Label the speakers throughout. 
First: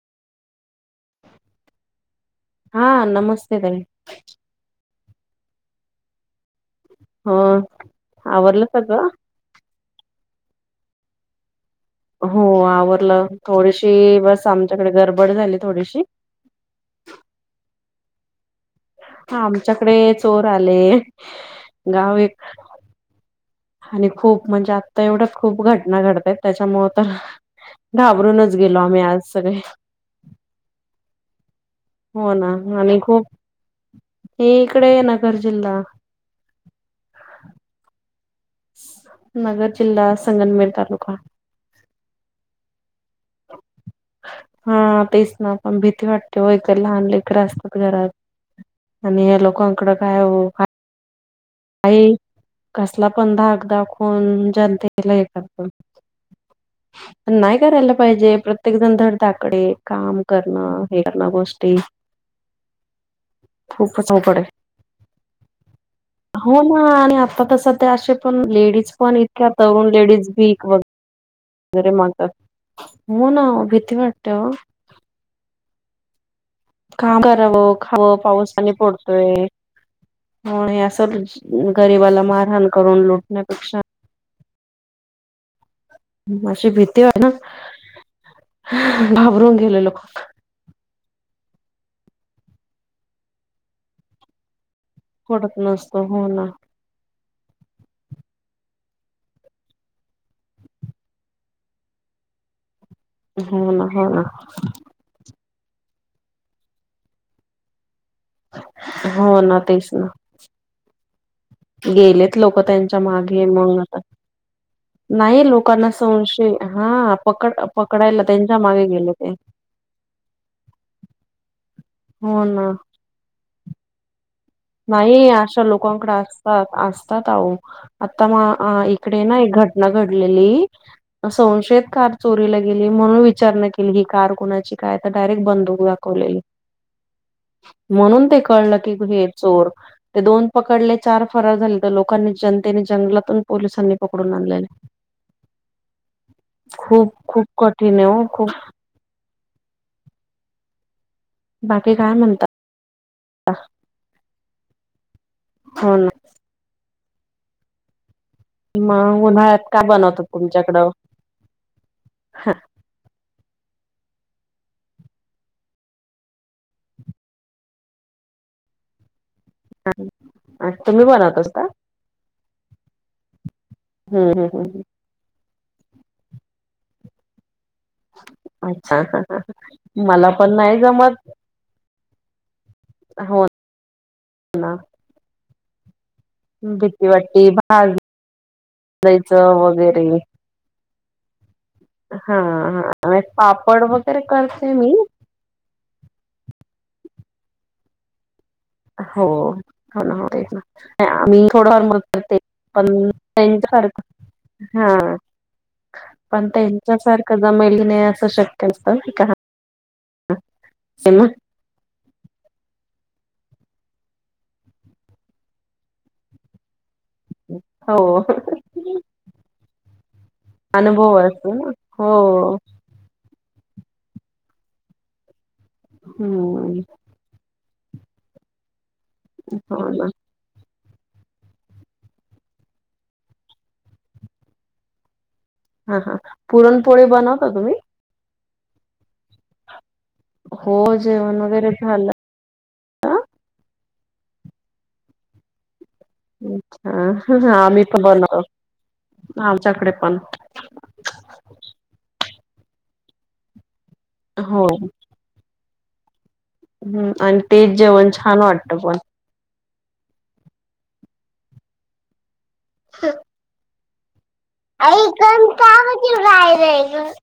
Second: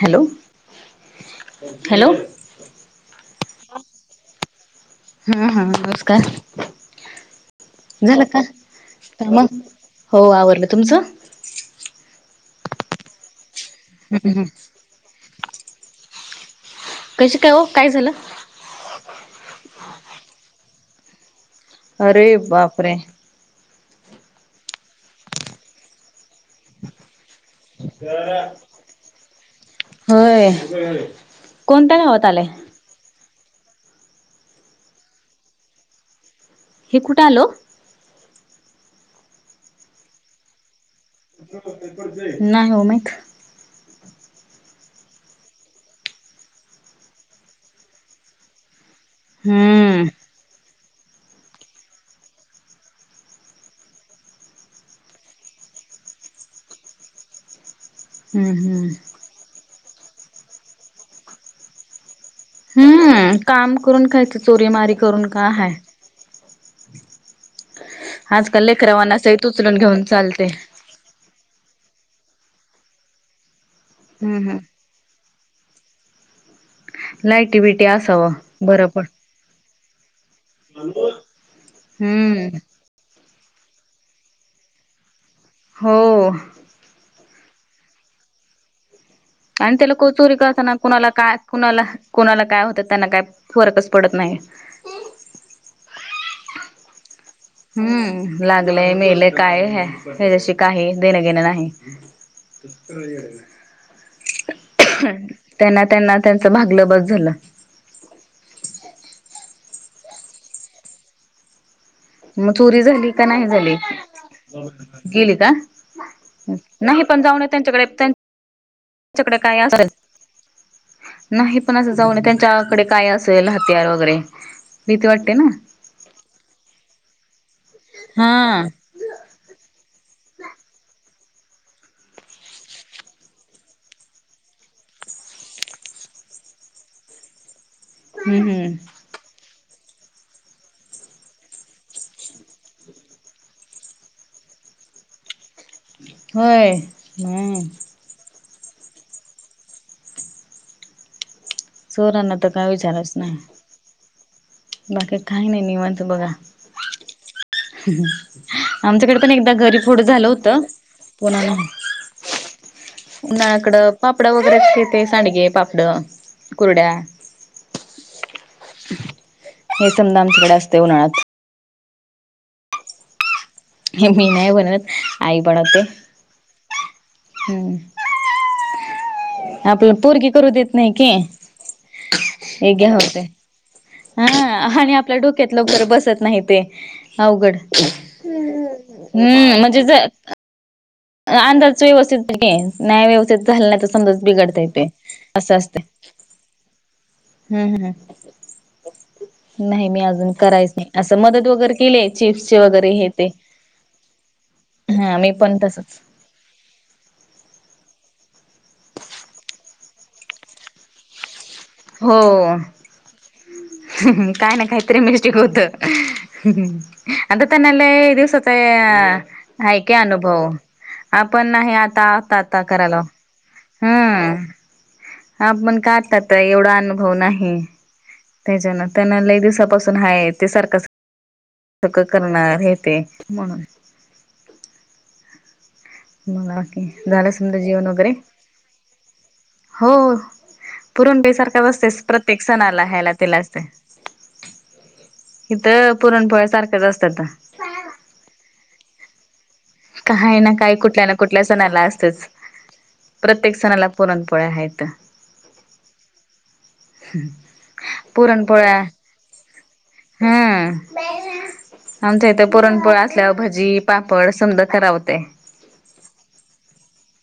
Speaker 1: Hello- hello
Speaker 2: हा नमस्ते ताई
Speaker 1: हा हा नमस्कार!
Speaker 2: हो
Speaker 1: झाला का,
Speaker 2: आवरलं सगळं
Speaker 1: मग हो आवरल तुमच?
Speaker 2: हो आवरल थोडीशी
Speaker 1: हम्म हम्म.
Speaker 2: बस आमच्याकडे गडबड झाली थोडीशी.
Speaker 1: कशी काय ओ काय झालं?
Speaker 2: हा आमच्याकडे चोर आले. गाव
Speaker 1: अरे
Speaker 2: एक
Speaker 1: बापरे!
Speaker 2: आणि खूप म्हणजे आत्ता एवढ्या खूप घटना घडतय त्याच्यामुळ तर. घाबरूनच गेलो आम्ही आज सगळे.
Speaker 1: होय. कोणत्या गावात
Speaker 2: हो
Speaker 1: आलंय
Speaker 2: ना आणि खूप हे इकडे आहे नगर जिल्हा
Speaker 1: हे कुठे आलं ओ?
Speaker 2: नगर जिल्हा संगनमेर तालुका.
Speaker 1: नाही ओ माहीत.
Speaker 2: हा तेच ना पण भीती वाटते ओ एक तर लहान लेकर असतात घरात. आणि हे लोकांकड
Speaker 1: हम्म
Speaker 2: काय हो. काही कसला पण धाक दाखवून जनतेला हे करतात. नाही करायला पा पाहिजे
Speaker 1: हम्म
Speaker 2: प्रत्येक
Speaker 1: हम्म
Speaker 2: जण धड धाकटय काम करणं हे करणं गोष्टी
Speaker 1: हम्म काम करून
Speaker 2: खूपच
Speaker 1: खाय च,
Speaker 2: अवघड आहे.
Speaker 1: चोरीमारी करून का हाय.
Speaker 2: हो ना आणि आता तस अश्या सध्या असे पण
Speaker 1: आजकाल
Speaker 2: लेडीज पण
Speaker 1: लेकरावांना सहित
Speaker 2: इतक्या
Speaker 1: उचलून
Speaker 2: तरुण
Speaker 1: घेऊन
Speaker 2: लेडीज
Speaker 1: चालते
Speaker 2: भीक वगैर हो ना भीती वाटते
Speaker 1: हम्म
Speaker 2: हो.
Speaker 1: हम्म
Speaker 2: काम कराव
Speaker 1: लायटी बिटी
Speaker 2: खाव
Speaker 1: असावं
Speaker 2: पावस आणि
Speaker 1: बरं पण
Speaker 2: पडतोय हो अस गरीबाला
Speaker 1: हम्म
Speaker 2: मारहाण करून लुटण्यापेक्षा.
Speaker 1: हो
Speaker 2: अशी भीती आहे ना घाबरून
Speaker 1: आणि
Speaker 2: गेलेलो.
Speaker 1: लोक ते चोरी करताना कुणाला काय -कुणाला कुणाला काय होतं त्यांना काय फरकच पडत नाही.
Speaker 2: पडत नसतो हो ना.
Speaker 1: हम्म लागलय मेलय काय, हच्याशी काही देण घेणं नाही [unintelligible]
Speaker 2: हो ना, होना.
Speaker 1: त्यांना त्यांना त्यांचं भागलं बस झालं
Speaker 2: हो ना तेच ना. गेलेत
Speaker 1: मग
Speaker 2: लोक
Speaker 1: चोरी
Speaker 2: त्यांच्या
Speaker 1: झाली का
Speaker 2: मागे
Speaker 1: नाही झाली
Speaker 2: मग आता
Speaker 1: गेली
Speaker 2: नाही
Speaker 1: का
Speaker 2: लोकांना संशय,
Speaker 1: नाही
Speaker 2: हा पकड पकडायला त्यांच्या मागे गेले ते
Speaker 1: च्याकडे काय अस, नाही पण असं जाऊनय
Speaker 2: हो ना
Speaker 1: त्यांच्याकडे काय अस असेल हत्यार वगैरे. भीती
Speaker 2: नाही
Speaker 1: वाटते ना
Speaker 2: अशा लोकांकड असतात, असतात आवो आता
Speaker 1: हा
Speaker 2: म इकडे ना एक घटना घडलेली संशयित कार चोरीला गेली म्हणून विचारणा केली की कार कोणाची काय तर डायरेक्ट बंदूक दाख कुले
Speaker 1: [unintelligible]
Speaker 2: म्हणून ते
Speaker 1: हम्म हम्म
Speaker 2: कळलं की हे चोर ते दोन पकडले चार फरार झाले, तर लोकांनी जनतेने जंगलातून पोलिसांनी पकडून आणलेले
Speaker 1: होय
Speaker 2: खूप, खूप
Speaker 1: नाही
Speaker 2: कठीण आहे हो खूप. बाकी काय
Speaker 1: चोराना
Speaker 2: म्हणतात
Speaker 1: तर काय विचारायचं नाही
Speaker 2: [unintelligible]
Speaker 1: बाकी काही नाही
Speaker 2: हो
Speaker 1: निवांत
Speaker 2: ना
Speaker 1: बघा आमच्याकड
Speaker 2: मग
Speaker 1: पण एकदा
Speaker 2: उन्हाळ्यात
Speaker 1: घर
Speaker 2: काय
Speaker 1: फोड
Speaker 2: बनवतात
Speaker 1: झालं होत, कोणाला
Speaker 2: हो
Speaker 1: उन्हाळ्याकड पापडं वगैरे अस तेे सांडगे पापड कुरड्या हे समद आमच्याकड असते उन्हाळ्यात
Speaker 2: [unintelligible]
Speaker 1: हे मी
Speaker 2: हम्म हम्म
Speaker 1: नाही
Speaker 2: हम्म
Speaker 1: बनत आई बनवते. हम्,
Speaker 2: अच्छा हा हा
Speaker 1: आपल पोरगी
Speaker 2: मला
Speaker 1: करू
Speaker 2: पण
Speaker 1: देत नाही की
Speaker 2: जमत
Speaker 1: हे घ्या होतय,
Speaker 2: हो
Speaker 1: ह
Speaker 2: ना
Speaker 1: आणि आपल्या डोक्यात लवकर बसत नाहीत ते
Speaker 2: भीती वाटती
Speaker 1: अवघड.
Speaker 2: भाजायचं
Speaker 1: हम्म म्हणजे ज
Speaker 2: वगैरे
Speaker 1: अंदाज व्यवस्थित
Speaker 2: हा
Speaker 1: की न्याय
Speaker 2: हा
Speaker 1: व्यवस्थित झाल ना
Speaker 2: पापड
Speaker 1: तर
Speaker 2: वगैरे
Speaker 1: समजाच बिघडताय
Speaker 2: करते
Speaker 1: ते
Speaker 2: मी
Speaker 1: असं असतय हम्म हम
Speaker 2: हो
Speaker 1: नाही, नाही मी
Speaker 2: हो ना हो
Speaker 1: अजून
Speaker 2: तेच
Speaker 1: करायच नाही
Speaker 2: ना
Speaker 1: असं मदत
Speaker 2: आम्ही
Speaker 1: वगैरे
Speaker 2: थोडंफार
Speaker 1: केलीय
Speaker 2: मदत करते
Speaker 1: चिप्सचे वगैरे हे ते
Speaker 2: [unintelligible]
Speaker 1: हा, मी पण तसचं.
Speaker 2: पण त्यांच्यासारखं जमली नाही असं शक्य असत का [unintelligible]
Speaker 1: हो काय ना काहीतरी मेस्टिक होत. हम्म, म अता तनला
Speaker 2: हो
Speaker 1: लई दिवसचं हाय की अनुभव
Speaker 2: अनुभव
Speaker 1: आपण
Speaker 2: असतो ना
Speaker 1: नाही आता, आता
Speaker 2: हो
Speaker 1: आता करालाव अ हा पण का आतात एवढा
Speaker 2: हम्म
Speaker 1: अनुभव नाही त्याच्यान त्यांना लई
Speaker 2: हो
Speaker 1: दिवसापासून
Speaker 2: ना
Speaker 1: हाय ते सारख सारखं करणार हे ते म्हणून
Speaker 2: हा हा
Speaker 1: मगं अक्की,
Speaker 2: पुरणपोळी
Speaker 1: झालं
Speaker 2: बनवता
Speaker 1: समद
Speaker 2: तुम्ही?
Speaker 1: जेवण वगैरे, हो
Speaker 2: हो
Speaker 1: पुरण
Speaker 2: जेवण
Speaker 1: बीसारखच
Speaker 2: वगैरे
Speaker 1: असतेस
Speaker 2: झालं.
Speaker 1: प्रत्येक सणाला ह्यायला तला असते इथं पुरणपोळ्या सारखंच असतात आ
Speaker 2: हा मी तर बनवो आमच्याकडे
Speaker 1: काय ना काय कुठल्या ना कुठल्या सणाला असतच प्रत्येक सणाला पुरणपोळ्या
Speaker 2: हो
Speaker 1: हेत
Speaker 2: हम्म आणि तेच जेवण छान वाटतं पण
Speaker 1: हम आमच्या इथे पुरणपोळ्या असल्यावर भजी पापड समजा
Speaker 2: अकण का म्हज राहेर आहे [inaudible]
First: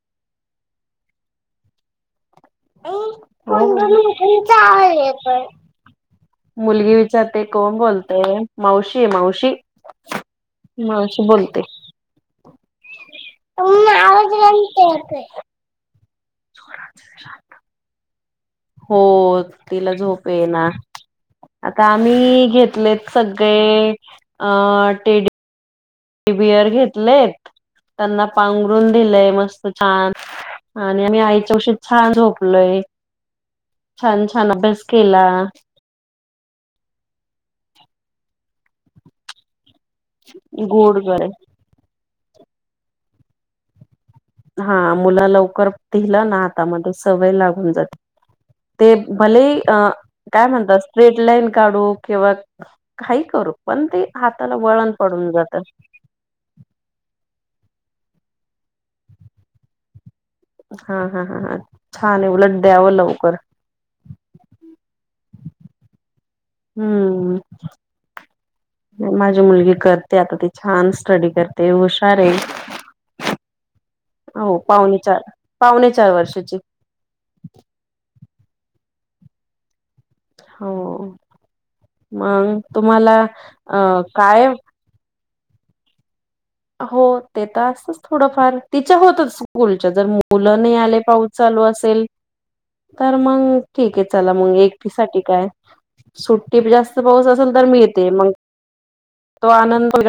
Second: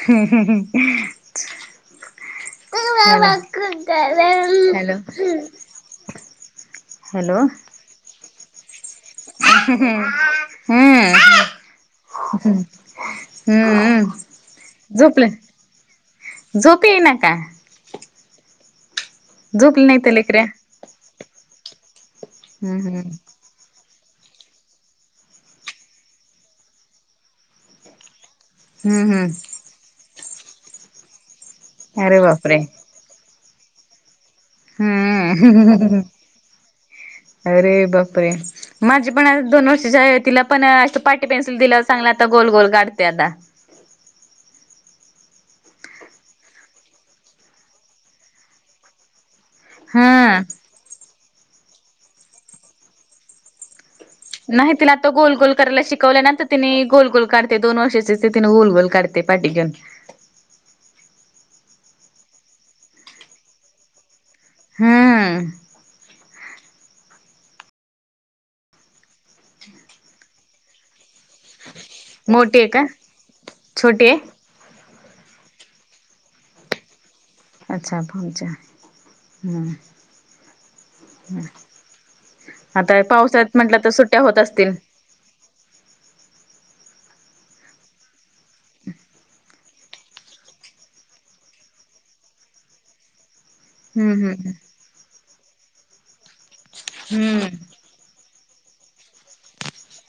Speaker 1: ह् [inaudible]
Speaker 2: अु आहे पण [inaudible] मुलगी
Speaker 1: हॅलो
Speaker 2: विचारते कोण बोलते मावशी मावशी मावशी बोलते
Speaker 1: ह हम्मम् झोपलं झोपी ये ना का
Speaker 2: हो
Speaker 1: झोपली
Speaker 2: तिला
Speaker 1: नाही तर
Speaker 2: झोप
Speaker 1: लेकऱ्या.
Speaker 2: आहे ना आता आम्ही
Speaker 1: हम्म हम्म
Speaker 2: घेतलेत सग ते ट [inaudible] ी बिअर घेतलेत त्यांना पांघरून
Speaker 1: हम्म
Speaker 2: दिलंय
Speaker 1: हम्म
Speaker 2: मस्त छान आणि आम्ही आईच्या उशीत छान
Speaker 1: अरे बापरे!
Speaker 2: झोपलोय छान छान अभ्यास केला
Speaker 1: हम हम हं अरे बाप रे माझे पण दोन व तिला पण
Speaker 2: गोड
Speaker 1: पाटी
Speaker 2: गळे
Speaker 1: पेनसिल दिला चांगला आता गोल गोल काढते आता
Speaker 2: हा मुलं लवकर पिलं ना हातामध्ये सवय लागून जाते ते भले अ
Speaker 1: हा
Speaker 2: काय म्हणतात स्ट्रेट लाईन काढू किंवा काही करू पण ते हाताला वळण पडून जातं
Speaker 1: शिकवल्यानंतर तिने गोल गोल करते दोन वर्षाचे तिने गोल गोल करते पाठी घेऊन
Speaker 2: हा हा हा हा छान आहे उलट द्यावं लवकर
Speaker 1: हम्म
Speaker 2: हम्म माझी मुलगी करते आता त छान स्टडी करते हुशार
Speaker 1: मोठी का
Speaker 2: आहे
Speaker 1: छोटी आहे
Speaker 2: हो पावणे चार पावणे चार वर्षाची
Speaker 1: अच्छा पहच ह
Speaker 2: हो मग
Speaker 1: आता
Speaker 2: तुम्हाला
Speaker 1: पावसात म्हटलं तर
Speaker 2: अ
Speaker 1: सुट्ट्या होत
Speaker 2: काय
Speaker 1: असतील
Speaker 2: हो ते तर असतच थोडंफार तिच्या होतच कुलच्या जर मुलं नाही आले पाऊस चालू असेल तर मग ठीक आहे
Speaker 1: हम्म
Speaker 2: चला
Speaker 1: हम्म
Speaker 2: मग एकटी साठी काय सुट्टी जास्त पाऊस असेल
Speaker 1: हम्म
Speaker 2: तर मिळते मग तो आनंदो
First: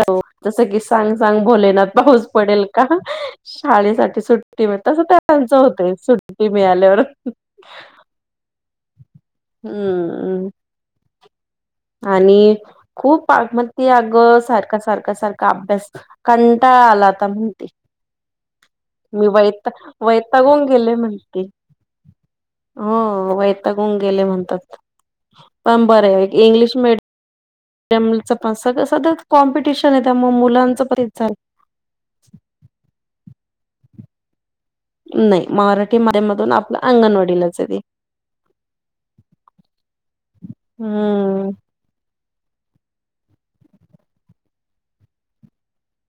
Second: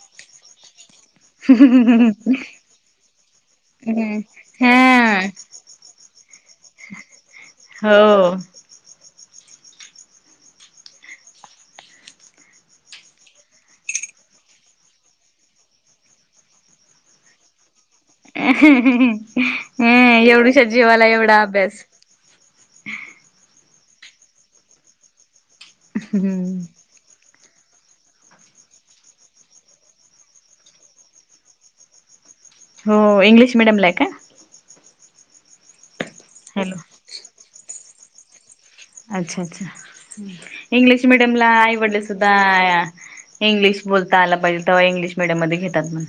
Speaker 2: जस की सां चांग भोलेना पाऊस पडेल का शाळेसाठी
Speaker 1: हम्म
Speaker 2: सुट्टी मिळ तस त्यांच होते सुट्टी मिळाल्यावर
Speaker 1: हो
Speaker 2: हम्म आणि खूप मग ते अग सारख सारख सारखा अभ्यास कंटा आलाता म्हणती मी वैता
Speaker 1: हम्म एवढुशा
Speaker 2: वैतागून गेले
Speaker 1: जीवाला
Speaker 2: म्हणते
Speaker 1: एवढा अभ्यास
Speaker 2: हो वैतागून गेले म्हणतात पण बरय -
Speaker 1: हम्म
Speaker 2: [unintelligible] त्या मूलीच पण सगळं सधच कॉम्पिटिशन आहे त्यामुळे मुलांचं पण झालं
Speaker 1: हो इंग्लिश मिडियमला आहे काय?
Speaker 2: नाही माराठी माध्यमधून
Speaker 1: हॅलो
Speaker 2: आपलं अंगणवाडीलाच आहे ती
Speaker 1: अच्छा अच्छा इंग्लिश मिडियम ला
Speaker 2: हम्म
Speaker 1: आई वडील सुद्धा इंग्लिश बोलता आला पाहिजे तेव्हा इंग्लिश मिडियम मध्ये घेतात म्हण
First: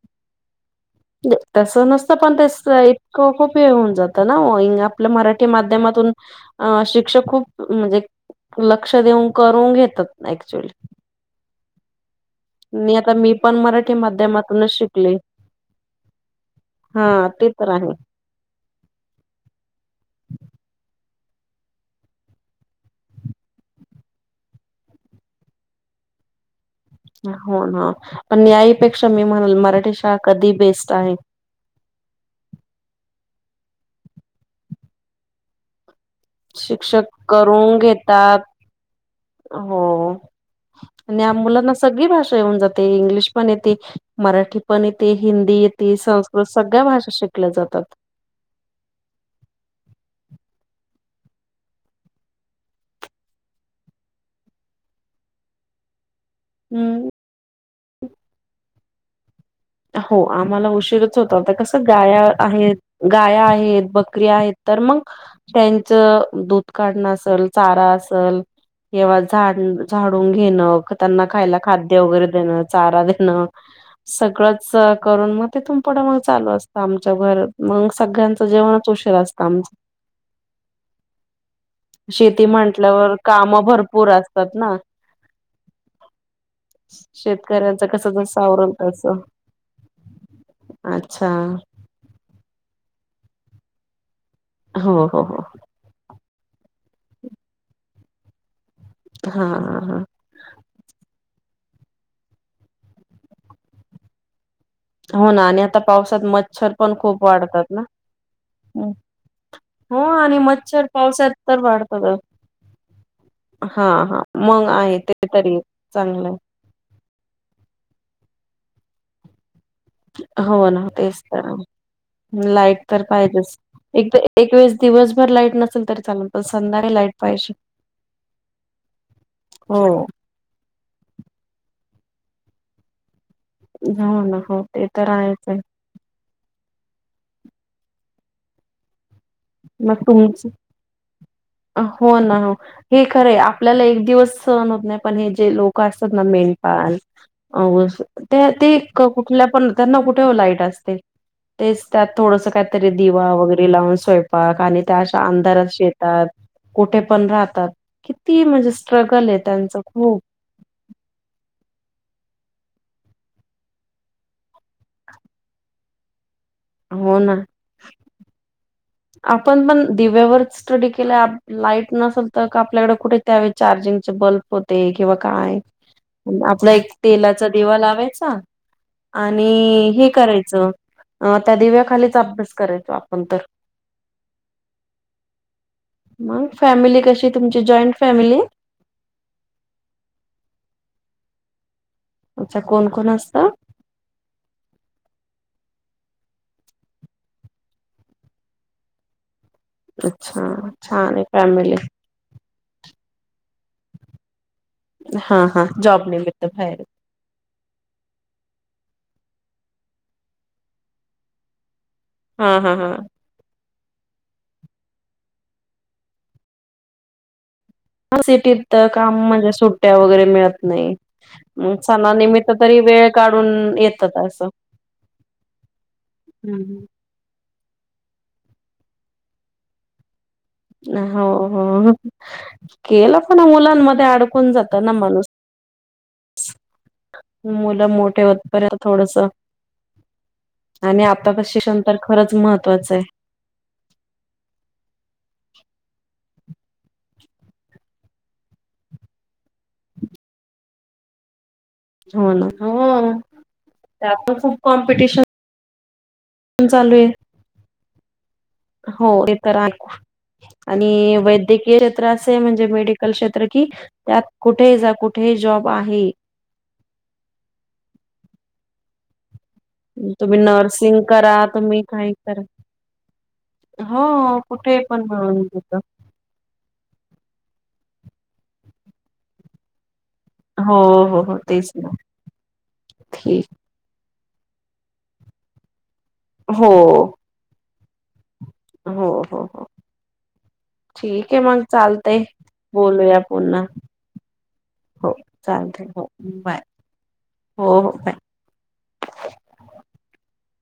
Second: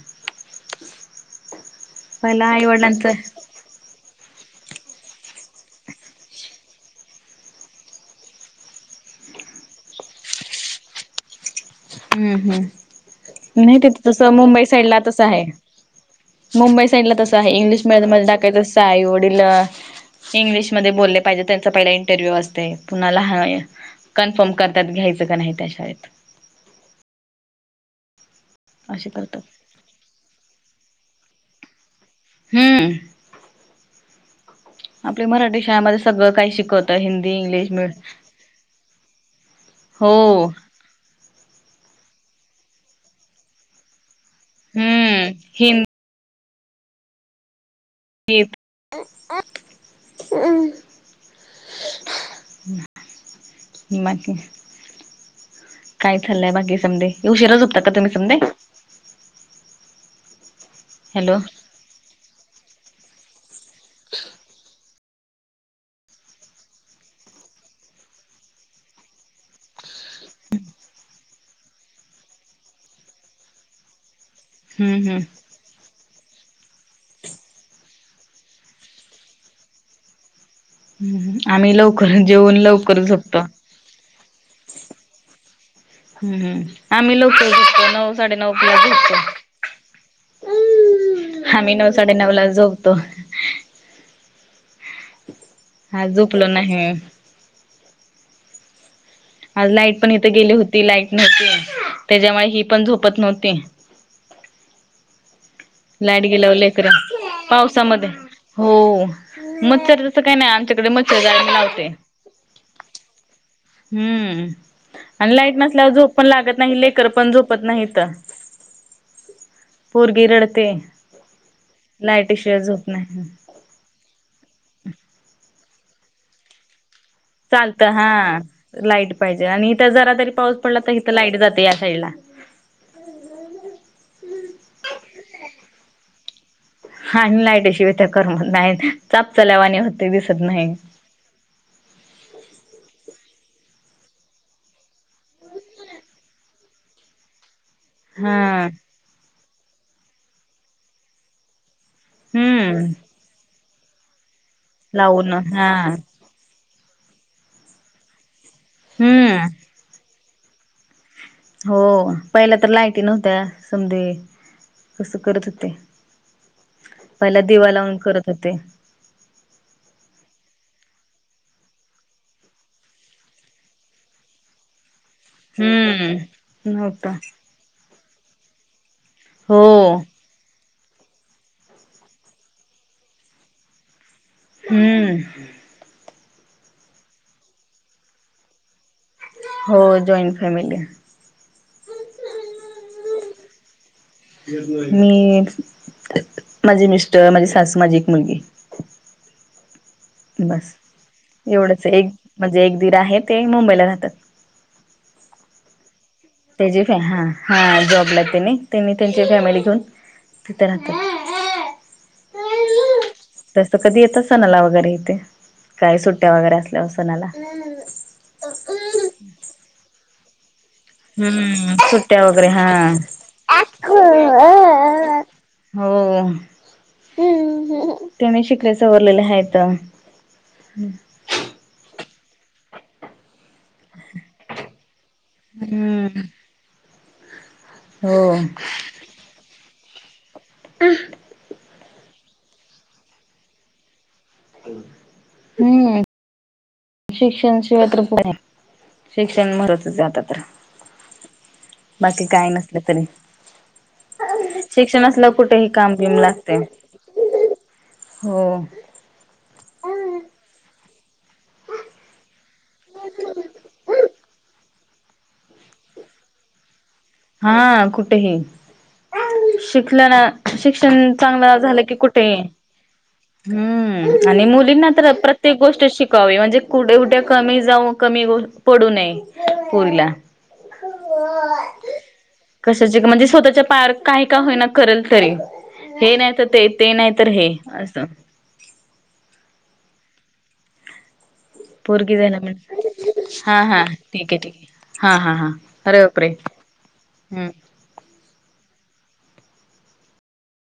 Speaker 2: तस नसतं पण
Speaker 1: पहिला
Speaker 2: तेस
Speaker 1: आई वडिलांचं
Speaker 2: इतकं खूप होऊन जातं ना आपल्या मराठी माध्यमातून अ शिक्षक खूप म्हणजे लक्ष देऊन करून घेतात ना ऍक्च्युअली
Speaker 1: ह
Speaker 2: मी आता मी पण
Speaker 1: नाही
Speaker 2: मराठी
Speaker 1: तिथे तस मुंबई
Speaker 2: माध्यमातूनच
Speaker 1: साईड ला
Speaker 2: शिकले
Speaker 1: तस हाय. मुंबई
Speaker 2: हा
Speaker 1: साईडला तसं
Speaker 2: ते
Speaker 1: आहे
Speaker 2: तर
Speaker 1: इंग्लिश मीडियम मध्ये टाकायचसं आहे वडील इंग्लिशमध्ये बोलले पाहिजे त्यांचा पहिला इंटरव्ह्यू असतय पुन्हा लहान कन्फार्म करतात घ्यायचं का नाही त्या शाळेत.
Speaker 2: हो ना, पण याईपेक्षा
Speaker 1: असे
Speaker 2: मी
Speaker 1: करतात
Speaker 2: म्हणल मराठी शाळा कधी ही बेस्ट आहे.
Speaker 1: हम आपली मराठी शाळेमध्येच
Speaker 2: शिक्षक करून घेतात हो आणि ह्या मुलांना सगळी भाषा येऊन जाते इंग्लिश पण येते मराठी पण येते
Speaker 1: हम्म
Speaker 2: हिंदी येते
Speaker 1: हिंदीत
Speaker 2: संस्कृत सगळ्या भाषा शिकल्या जातात.
Speaker 1: [unintelligible] [inaudible] काय चालंय बाकी
Speaker 2: हम्म
Speaker 1: समधे उशीराच होतात का तुम्ही समधे?
Speaker 2: हो आम्हाला उशीरच होत
Speaker 1: हॅलो
Speaker 2: आता कस गाया आहेत गाया आहेत बकरी आहेत तर मग? त्यांचं दूध काढणं असल चारा असल तेव्हा झाडन झाडून घेणं त्यांना खायला खाद्य वगैरे देणं, चारा देणं. सगळंच
Speaker 1: हम्म हम्म
Speaker 2: करून मग तेथून पुढं मग चालू असतं आमच्या बर, मग सगळ्यांचं जेवणच उशीर असतं आमच
Speaker 1: [inaudible] हम हम आम्ही लवकरच
Speaker 2: शेती
Speaker 1: जेवूण लवकर
Speaker 2: म्हटल्यावर
Speaker 1: झोपतो.
Speaker 2: काम भरपूर असतात ना
Speaker 1: हम् हम् आम्ही लवकर
Speaker 2: शेतकऱ्यांचं
Speaker 1: झोपतो
Speaker 2: कसं
Speaker 1: नऊ साडे
Speaker 2: जसं
Speaker 1: नऊ
Speaker 2: आवरल
Speaker 1: पर्यंत झोपतो.
Speaker 2: तसं
Speaker 1: हम्
Speaker 2: अच्छा
Speaker 1: आम्ही नऊ साडेनऊलाच झोपतो.
Speaker 2: हो हो हो
Speaker 1: हा झोपलो नाही
Speaker 2: हा
Speaker 1: आज लाईट
Speaker 2: हा
Speaker 1: पण इथे गेली होती, लाईट नव्हती त्याज्यामुळे ही पण झोपत नव्हती.
Speaker 2: हो ना आणि आता पावसात
Speaker 1: लाईट गेल्यावर
Speaker 2: मच्छर
Speaker 1: लेकर
Speaker 2: पण खूप वाढतात ना?
Speaker 1: पावसामध्ये हो
Speaker 2: हो
Speaker 1: मच्छर तसं काही
Speaker 2: आणि
Speaker 1: नाही
Speaker 2: मच्छर
Speaker 1: आमच्याकडे जाळी
Speaker 2: पावसातत
Speaker 1: मी
Speaker 2: तर
Speaker 1: लावते
Speaker 2: वाढतातच हा हा
Speaker 1: हम्म
Speaker 2: मग आहे ते
Speaker 1: आणि लाईट
Speaker 2: तरी
Speaker 1: नसल्यावर झोप पण
Speaker 2: चांगलंय
Speaker 1: लागत नाही लेकर पण झोपत नाही हीथ
Speaker 2: हो
Speaker 1: रडते
Speaker 2: ना तेच तर
Speaker 1: लाईटीशिवाय
Speaker 2: लाईट
Speaker 1: झोप
Speaker 2: तर
Speaker 1: नाही
Speaker 2: पाहिजेच एकदा एकवेेळेस दिवसभर लाईट नसेल तरी चाल संध्याकाळी लाईट पाहिजे
Speaker 1: चालतं हा लाईट पाहिजे आणि इथ
Speaker 2: हो
Speaker 1: जरा तरी पाऊस पडला तर इथं लाईट जाते या साईड ला
Speaker 2: हो ना हो ते तर आहेच आहे.
Speaker 1: हा. आणि लाईटी शिवाय तर करमत नाय चाप चल्यावाणी होतय दिसत न्हाय.
Speaker 2: अ हो ना हे खरंय आपल्याला एक दिवस सहण होत नाय पण हे जे लोक असतात ना मेंढपाल आहो असं ते
Speaker 1: हा
Speaker 2: ते क कुठल्या पण त्यांना कुठे ओ लाईट असते. तेच त्यात थोडस
Speaker 1: हम्म
Speaker 2: कायतरी दिवा वगैरे लावून स्वय पाक आणि त्या अशा
Speaker 1: लावून
Speaker 2: अंधारात
Speaker 1: हा
Speaker 2: शेतात कुठे पण राहतात. किती म्हणजे स्ट्रगल
Speaker 1: हम्म
Speaker 2: ये त्यांच खूप
Speaker 1: हो पहिल्या तर लाईटी नव्हत्या समदे कस करत होते.
Speaker 2: हो ना
Speaker 1: पहिला दिवा लावून करत होते.
Speaker 2: आपण पण दिव्यावरच स्टडी केलं लाईट नसल त आपल्याकड कुठे त्यावेळी चार्जिंगचे बल्ब होते किंवा काय
Speaker 1: हम्म
Speaker 2: आपलं एक
Speaker 1: नव्हता
Speaker 2: तेलाच दिवा लावायचा आणि
Speaker 1: हो
Speaker 2: हे करायचं अ त्या दिव्याखालीच अभ्यास करायचो आपण तर
Speaker 1: हम्म
Speaker 2: मग फॅमिली कशीये तुमची जॉईंट फॅमिली
Speaker 1: हो जॉईंट फॅमिली.
Speaker 2: अच्छा कोण कोण असतं?
Speaker 1: मी माझे मिस्टर, माझी सासू, माझी एक मुलगी.
Speaker 2: अच्छा
Speaker 1: बस
Speaker 2: छान ये फॅमिली.
Speaker 1: एवढंच एक म्हणजे एक दीर आहे, ते मुंबईला राहतात.
Speaker 2: हा हा जॉब निमित्त
Speaker 1: त्याची
Speaker 2: बाहेर
Speaker 1: फॅ हा हा जॉबला तेनी, त्यांनी त्यांची फॅमिली घेऊन तिथ राहतात.
Speaker 2: हा हा हा
Speaker 1: तस कधी येतात सणाला वगैरे इथे काय सुट्टया वगैरे असल्यावर सणाला.
Speaker 2: हो सिटीत तर काम म्हणजे सुट्टया वगैरे मिळत नाही म
Speaker 1: हम्म सुट्ट्या वगैरे
Speaker 2: सणानिमित्त तरी
Speaker 1: हा
Speaker 2: वेळ काढून येतात असं
Speaker 1: हो त्यांनी शिकल्या सवरलेलं हायतं.
Speaker 2: हो हो केलं पण मुलांमध्ये अडकून जात ना माणूस.
Speaker 1: हम्म
Speaker 2: मुलं मोठे
Speaker 1: हो
Speaker 2: होत पर्यंत थोडसं आणि आता क शिक्षण तर खरंच महत्त्वाचंय.
Speaker 1: हम्म. शिक्षण शिवाय तर कोणं ये शिक्षण महत्त्वाचं ये आता तर बाकी
Speaker 2: हो ना
Speaker 1: काय नसलं तरी
Speaker 2: हो त्यात पण खूप
Speaker 1: शिक्षण
Speaker 2: कॉम्पिटिशन
Speaker 1: असल्याव कुठही काम बिम लागतंय.
Speaker 2: चालू आहे
Speaker 1: हो.
Speaker 2: हो ते तर आण आणि वैद्यकीय क्षेत्र असय, की म्हणजे मेडिकल क्षेत्र की त्यात कुठेही जा कुठेही जॉब आहे.
Speaker 1: हा कुठही तिथलं ना
Speaker 2: तुम्ही नर्सिंग
Speaker 1: शिक्षण
Speaker 2: करा
Speaker 1: चांगलं झालं
Speaker 2: तुम्ही
Speaker 1: की
Speaker 2: काही
Speaker 1: कुठे
Speaker 2: करा
Speaker 1: हम्म
Speaker 2: हो
Speaker 1: आणि
Speaker 2: कुठे
Speaker 1: मुलींना
Speaker 2: पण
Speaker 1: तर
Speaker 2: मिळून
Speaker 1: प्रत्येक
Speaker 2: घेत
Speaker 1: गोष्ट शिक्ष कावे म्हणजे कुठ कुठे कमी जाऊ कमी पडू नये पोरीला.
Speaker 2: हो हो हो तेच ना
Speaker 1: कशाचे म्हणजे
Speaker 2: ठीक
Speaker 1: स्वतःच्या पया काही का होईना करेल तरी. हे नाही त ते,
Speaker 2: हो
Speaker 1: ते नाही तर हे. असं.
Speaker 2: हो हो हो. ठीके मंग.
Speaker 1: पोरगी
Speaker 2: चालतंय.
Speaker 1: झाला म्हण
Speaker 2: बोलूया
Speaker 1: हा
Speaker 2: पुन्हा.
Speaker 1: हा ठीक आहे ठीक आहे हा
Speaker 2: हो
Speaker 1: हा हा
Speaker 2: चालतय.
Speaker 1: अरे
Speaker 2: हो
Speaker 1: बापरे
Speaker 2: बाय.
Speaker 1: हम्म.
Speaker 2: हो हो बाय.